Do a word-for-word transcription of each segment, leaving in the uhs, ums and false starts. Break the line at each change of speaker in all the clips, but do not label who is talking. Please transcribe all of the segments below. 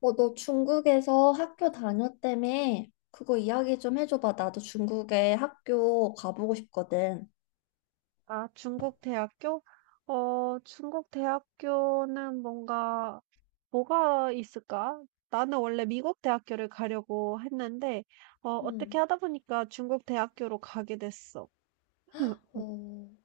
어, 너 중국에서 학교 다녔다며? 그거 이야기 좀 해줘봐. 나도 중국에 학교 가보고 싶거든.
아, 중국 대학교? 어, 중국 대학교는 뭔가, 뭐가 있을까? 나는 원래 미국 대학교를 가려고 했는데, 어, 어떻게
음.
하다 보니까 중국 대학교로 가게 됐어. 음, 음.
어,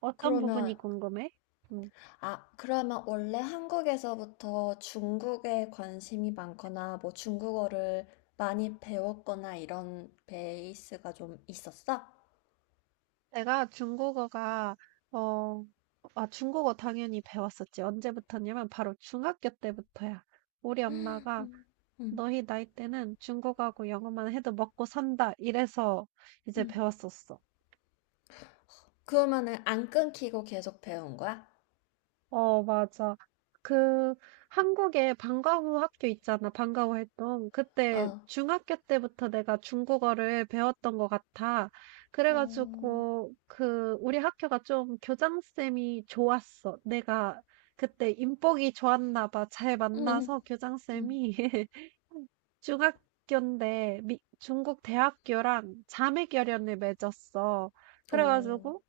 어떤 부분이
그러면,
궁금해? 음,
아, 그러면 원래 한국에서부터 중국에 관심이 많거나, 뭐 중국어를 많이 배웠거나 이런 베이스가 좀 있었어?
내가 중국어가, 어, 아, 중국어 당연히 배웠었지. 언제부터냐면 바로 중학교 때부터야. 우리 엄마가
음, 음,
너희 나이 때는 중국하고 영어만 해도 먹고 산다. 이래서 이제
음.
배웠었어.
그러면은 안 끊기고 계속 배운 거야?
어, 맞아. 그 한국에 방과후 학교 있잖아. 방과후 했던 그때
어,
중학교 때부터 내가 중국어를 배웠던 것 같아.
어,
그래가지고 그 우리 학교가 좀 교장쌤이 좋았어. 내가 그때 인복이 좋았나 봐. 잘
음,
만나서
음.
교장쌤이 중학교인데 미- 중국 대학교랑 자매결연을 맺었어.
오.
그래가지고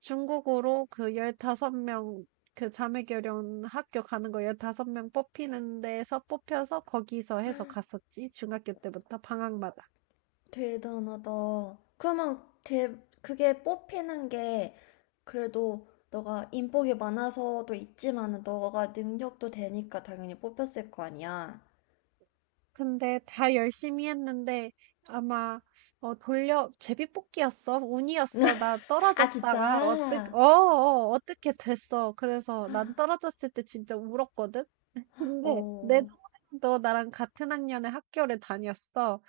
중국으로 그 십오 명 그 자매결연 학교 가는 거 십오 명 뽑히는 데서 뽑혀서 거기서 해서 갔었지. 중학교 때부터 방학마다.
대단하다. 그러면 대, 그게 뽑히는 게 그래도 너가 인복이 많아서도 있지만은 너가 능력도 되니까 당연히 뽑혔을 거 아니야.
근데 다 열심히 했는데 아마 어 돌려 제비뽑기였어. 운이었어. 나
아,
떨어졌다가 어떻게
진짜?
어 어, 어, 어떻게 됐어. 그래서 난 떨어졌을 때 진짜 울었거든. 근데 내
어,
동생도 나랑 같은 학년에 학교를 다녔어.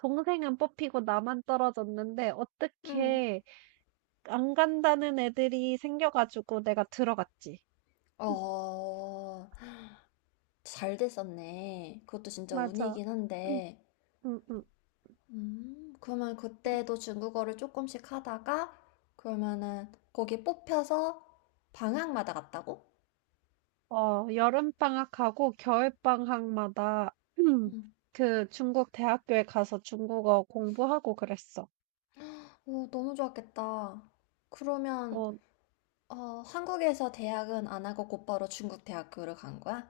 동생은 뽑히고 나만 떨어졌는데
응.
어떻게 안 간다는 애들이 생겨가지고 내가 들어갔지.
어, 잘 됐었네. 그것도 진짜
맞아.
운이긴
응,
한데.
응, 응.
음, 그러면 그때도 중국어를 조금씩 하다가 그러면은 거기 뽑혀서 방학마다 갔다고?
어, 여름방학하고 겨울방학마다
음.
그 중국 대학교에 가서 중국어 공부하고 그랬어.
오, 너무 좋았겠다. 그러면
어,
어, 한국에서 대학은 안 하고 곧바로 중국 대학교를 간 거야?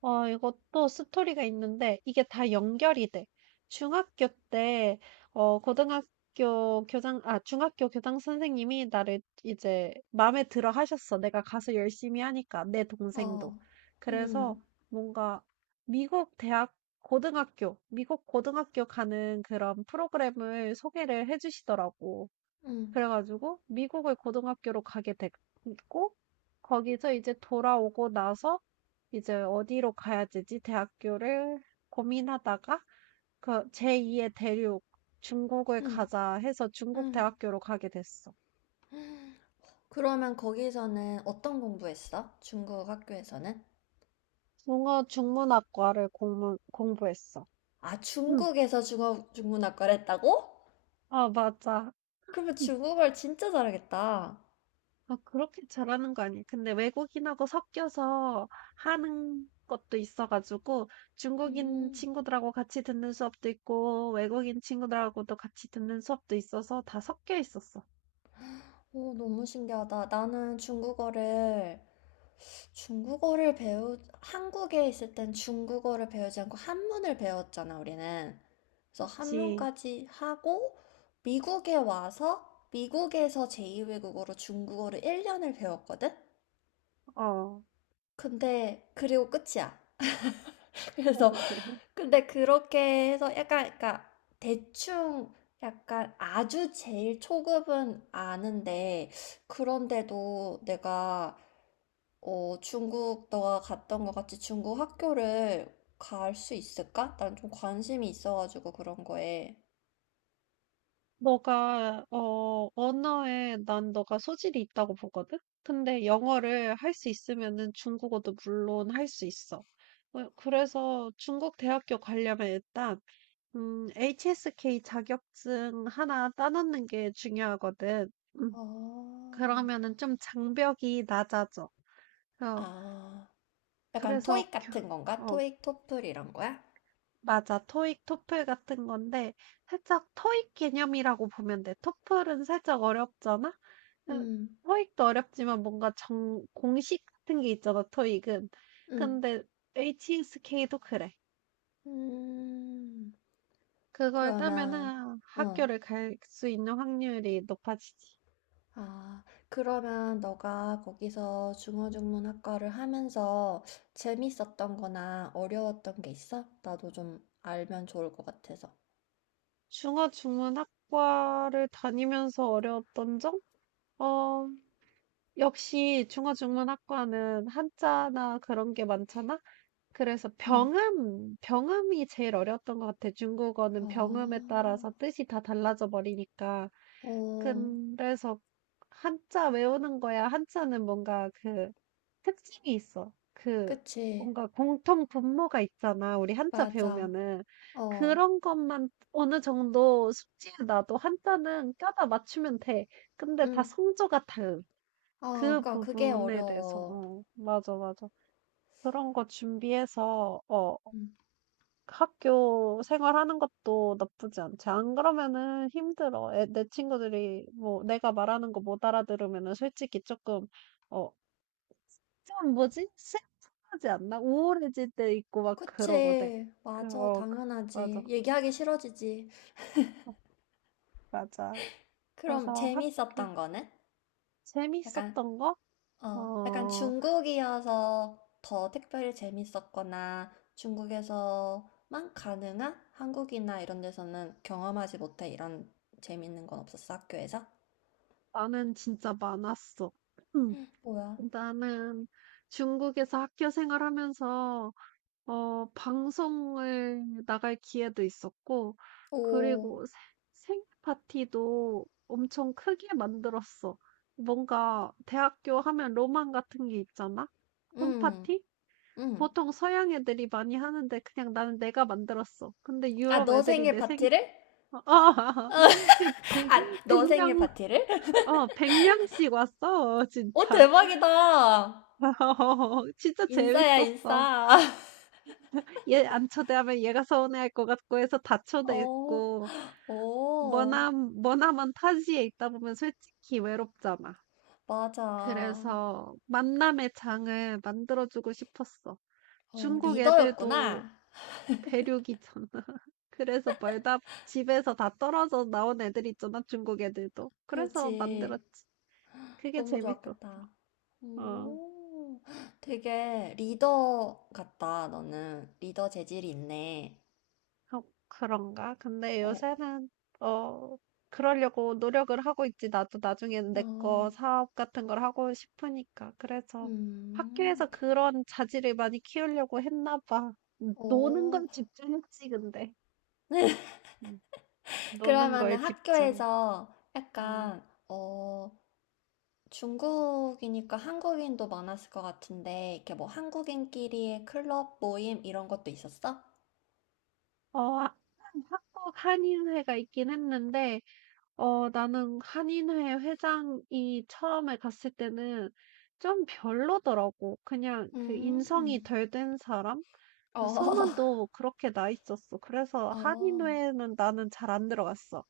어 이것도 스토리가 있는데 이게 다 연결이 돼. 중학교 때 어 고등학교 교장 아 중학교 교장 선생님이 나를 이제 마음에 들어 하셨어. 내가 가서 열심히 하니까 내 동생도.
어,
그래서
음,
뭔가 미국 대학 고등학교 미국 고등학교 가는 그런 프로그램을 소개를 해주시더라고.
음,
그래 가지고 미국의 고등학교로 가게 됐고 거기서 이제 돌아오고 나서 이제 어디로 가야 되지 대학교를 고민하다가 그 제이의 대륙 중국을
음,
가자 해서 중국
음.
대학교로 가게 됐어.
그러면 거기서는 어떤 공부했어? 중국 학교에서는?
중어 중문학과를 공부, 공부했어.
아,
응.
중국에서 중국 중문학과를 했다고?
아, 맞아.
그러면 중국어를 진짜 잘하겠다.
아 그렇게 잘하는 거 아니에요. 근데 외국인하고 섞여서 하는 것도 있어 가지고 중국인
음,
친구들하고 같이 듣는 수업도 있고 외국인 친구들하고도 같이 듣는 수업도 있어서 다 섞여 있었어.
오, 너무 신기하다. 나는 중국어를 중국어를 배우, 한국에 있을 땐 중국어를 배우지 않고 한문을 배웠잖아, 우리는. 그래서
그치.
한문까지 하고, 미국에 와서, 미국에서 제이 외국어로 중국어를 일 년을 배웠거든?
어.
근데, 그리고 끝이야. 그래서, 근데 그렇게 해서 약간, 그러니까, 대충, 약간 아주 제일 초급은 아는데, 그런데도 내가 어, 중국 너가 갔던 것 같이 중국 학교를 갈 수 있을까? 난 좀 관심이 있어가지고 그런 거에.
너가 어 언어에 난 너가 소질이 있다고 보거든. 근데 영어를 할 수 있으면은 중국어도 물론 할 수 있어. 어, 그래서 중국 대학교 가려면 일단 음, 에이치에스케이 자격증 하나 따놓는 게 중요하거든. 음,
어,
그러면은 좀 장벽이 낮아져. 어,
아, 약간
그래서,
토익
교-
같은 건가?
어,
토익, 토플 이런 거야?
맞아. 토익, 토플 같은 건데, 살짝 토익 개념이라고 보면 돼. 토플은 살짝 어렵잖아? 그,
음,
토익도 어렵지만 뭔가 정, 공식 같은 게 있잖아, 토익은.
음,
근데 에이치에스케이도 그래.
음.
그걸
그러면,
따면은
어,
학교를 갈 수 있는 확률이 높아지지.
아, 그러면 너가 거기서 중어중문학과를 하면서 재밌었던 거나 어려웠던 게 있어? 나도 좀 알면 좋을 것 같아서.
중어중문학과를 다니면서 어려웠던 점? 어, 역시 중어중문학과는 한자나 그런 게 많잖아? 그래서
응.
병음, 병음이 제일 어려웠던 것 같아. 중국어는
아.
병음에 따라서 뜻이 다 달라져 버리니까.
어,
그래서 한자 외우는 거야. 한자는 뭔가 그 특징이 있어. 그
그치.
뭔가 공통 분모가 있잖아. 우리 한자
맞아.
배우면은
어,
그런 것만 어느 정도 숙지에 놔도 한자는 껴다 맞추면 돼. 근데 다
응.
성조가 다음.
아,
그
그니까 그게
부분에 대해서
어려워.
어 맞아 맞아. 그런 거 준비해서 어
응.
학교 생활하는 것도 나쁘지 않지. 안 그러면은 힘들어. 애, 내 친구들이 뭐 내가 말하는 거 못 알아들으면은 솔직히 조금 어 좀 뭐지? 슬프하지 않나? 우울해질 때 있고 막 그러거든.
그치. 맞아.
그거 그- 맞아.
당연하지. 얘기하기 싫어지지.
어, 맞아.
그럼
그래서 학교
재밌었던 거는? 약간,
재밌었던 거?
어, 약간
어,
중국이어서 더 특별히 재밌었거나 중국에서만 가능한 한국이나 이런 데서는 경험하지 못해. 이런 재밌는 건 없었어, 학교에서?
나는 진짜 많았어. 음,
뭐야?
나는 중국에서 학교 생활하면서 어 방송을 나갈 기회도 있었고
오,
그리고 생 생일 파티도 엄청 크게 만들었어. 뭔가 대학교 하면 로망 같은 게 있잖아?
응,
홈파티?
응.
보통 서양 애들이 많이 하는데 그냥 나는 내가 만들었어. 근데
아,
유럽
너
애들이
생일
내 생일
파티를?
아 그
아,
백
너 생일
명
파티를?
어 백 명씩 왔어.
오,
진짜.
대박이다.
진짜
인싸야,
재밌었어.
인싸.
얘 안 초대하면 얘가 서운해할 것 같고 해서 다
오,
초대했고
오,
머남 머나먼 타지에 있다 보면 솔직히 외롭잖아.
맞아.
그래서 만남의 장을 만들어주고 싶었어.
어,
중국 애들도
리더였구나.
대륙이잖아. 그래서 멀다 집에서 다 떨어져 나온 애들 있잖아. 중국 애들도. 그래서
그지.
만들었지. 그게
너무
재밌어.
좋았겠다.
어.
오, 되게 리더 같다, 너는. 리더 재질이 있네.
어 그런가? 근데
어,
요새는 어 그러려고 노력을 하고 있지. 나도 나중에는 내 거
어,
사업 같은 걸 하고 싶으니까. 그래서 학교에서
음,
그런 자질을 많이 키우려고 했나 봐. 음, 노는
오.
걸 집중했지, 근데. 음, 노는
그러면은
걸 집중.
학교에서
음.
약간, 어, 중국이니까 한국인도 많았을 것 같은데, 이렇게 뭐 한국인끼리의 클럽 모임 이런 것도 있었어?
어, 하- 한국 한인회가 있긴 했는데 어 나는 한인회 회장이 처음에 갔을 때는 좀 별로더라고. 그냥 그 인성이
음,
덜 된 사람? 그
어,
소문도 그렇게 나 있었어. 그래서
어,
한인회는 나는 잘 안 들어갔어.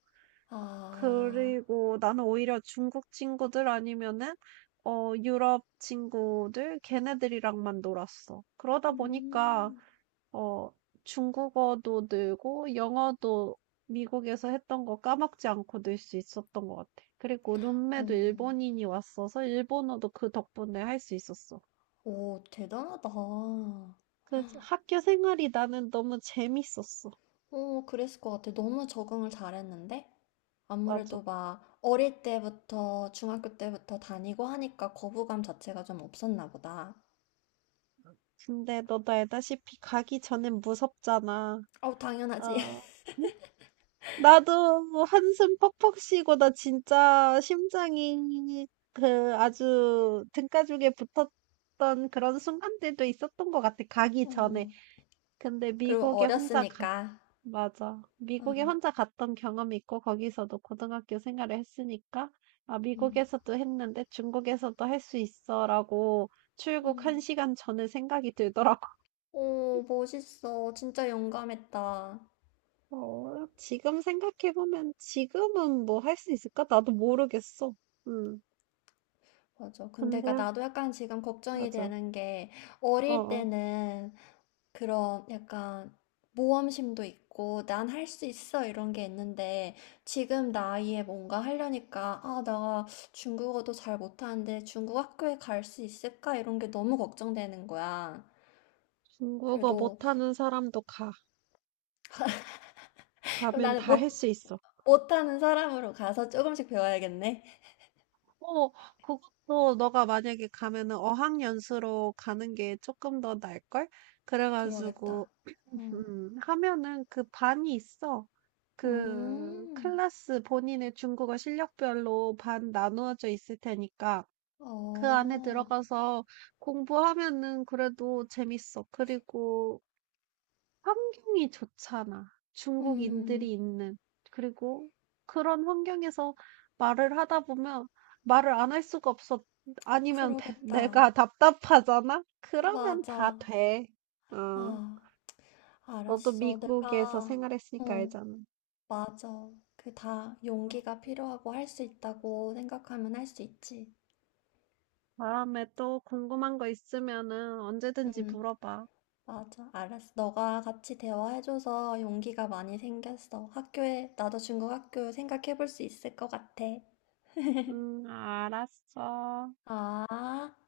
아,
그리고 나는 오히려 중국 친구들 아니면은 어 유럽 친구들 걔네들이랑만 놀았어. 그러다 보니까
음,
어, 중국어도 늘고 영어도 미국에서 했던 거 까먹지 않고 늘 수 있었던 것 같아. 그리고 룸메도
오,
일본인이 왔어서 일본어도 그 덕분에 할 수 있었어.
오, 대단하다.
그 학교 생활이 나는 너무 재밌었어.
오, 그랬을 것 같아. 너무 적응을 잘했는데?
맞아.
아무래도 막 어릴 때부터, 중학교 때부터 다니고 하니까 거부감 자체가 좀 없었나 보다.
근데 너도 알다시피 가기 전엔 무섭잖아.
어, 당연하지.
아, 나도 뭐 한숨 퍽퍽 쉬고 나 진짜 심장이 그 아주 등가죽에 붙었던 그런 순간들도 있었던 것 같아. 가기 전에.
어,
근데
그리고
미국에 혼자 가.
어렸으니까.
맞아.
어,
미국에 혼자 갔던 경험이 있고 거기서도 고등학교 생활을 했으니까 아,
음.
미국에서도 했는데 중국에서도 할 수 있어라고 출국 한
음.
시간 전에 생각이 들더라고.
오, 멋있어. 진짜 용감했다.
어, 지금 생각해보면 지금은 뭐 할 수 있을까? 나도 모르겠어. 음.
맞아. 근데 그
근데요?
나도 약간 지금 걱정이
맞아.
되는 게 어릴
어어.
때는 그런 약간 모험심도 있고 난 할 수 있어 이런 게 있는데 지금 나이에 뭔가 하려니까 아, 나 중국어도 잘 못하는데 중국 학교에 갈 수 있을까 이런 게 너무 걱정되는 거야.
중국어
그래도
못하는 사람도 가.
그럼
가면
나는
다 할
못
수 있어.
못하는 사람으로 가서 조금씩 배워야겠네.
어, 그것도 너가 만약에 가면은 어학연수로 가는 게 조금 더 나을걸? 그래가지고,
그러겠다. 음.
음, 하면은 그 반이 있어. 그
음.
클래스 본인의 중국어 실력별로 반 나누어져 있을 테니까 그 안에
어,
들어가서 공부하면은 그래도 재밌어. 그리고 환경이 좋잖아. 중국인들이
음,
있는. 그리고 그런 환경에서 말을 하다 보면 말을 안 할 수가 없어. 아니면 배-
그러겠다.
내가 답답하잖아? 그러면
맞아.
다 돼. 어,
아,
너도
알았어.
미국에서
내가,
생활했으니까
어,
알잖아.
맞아. 그 다 용기가 필요하고 할 수 있다고 생각하면 할 수 있지.
다음에 또 궁금한 거 있으면은 언제든지
응
물어봐.
맞아. 알았어. 너가 같이 대화해줘서 용기가 많이 생겼어. 학교에, 나도 중국 학교 생각해볼 수 있을 것 같아.
응, 알았어.
아.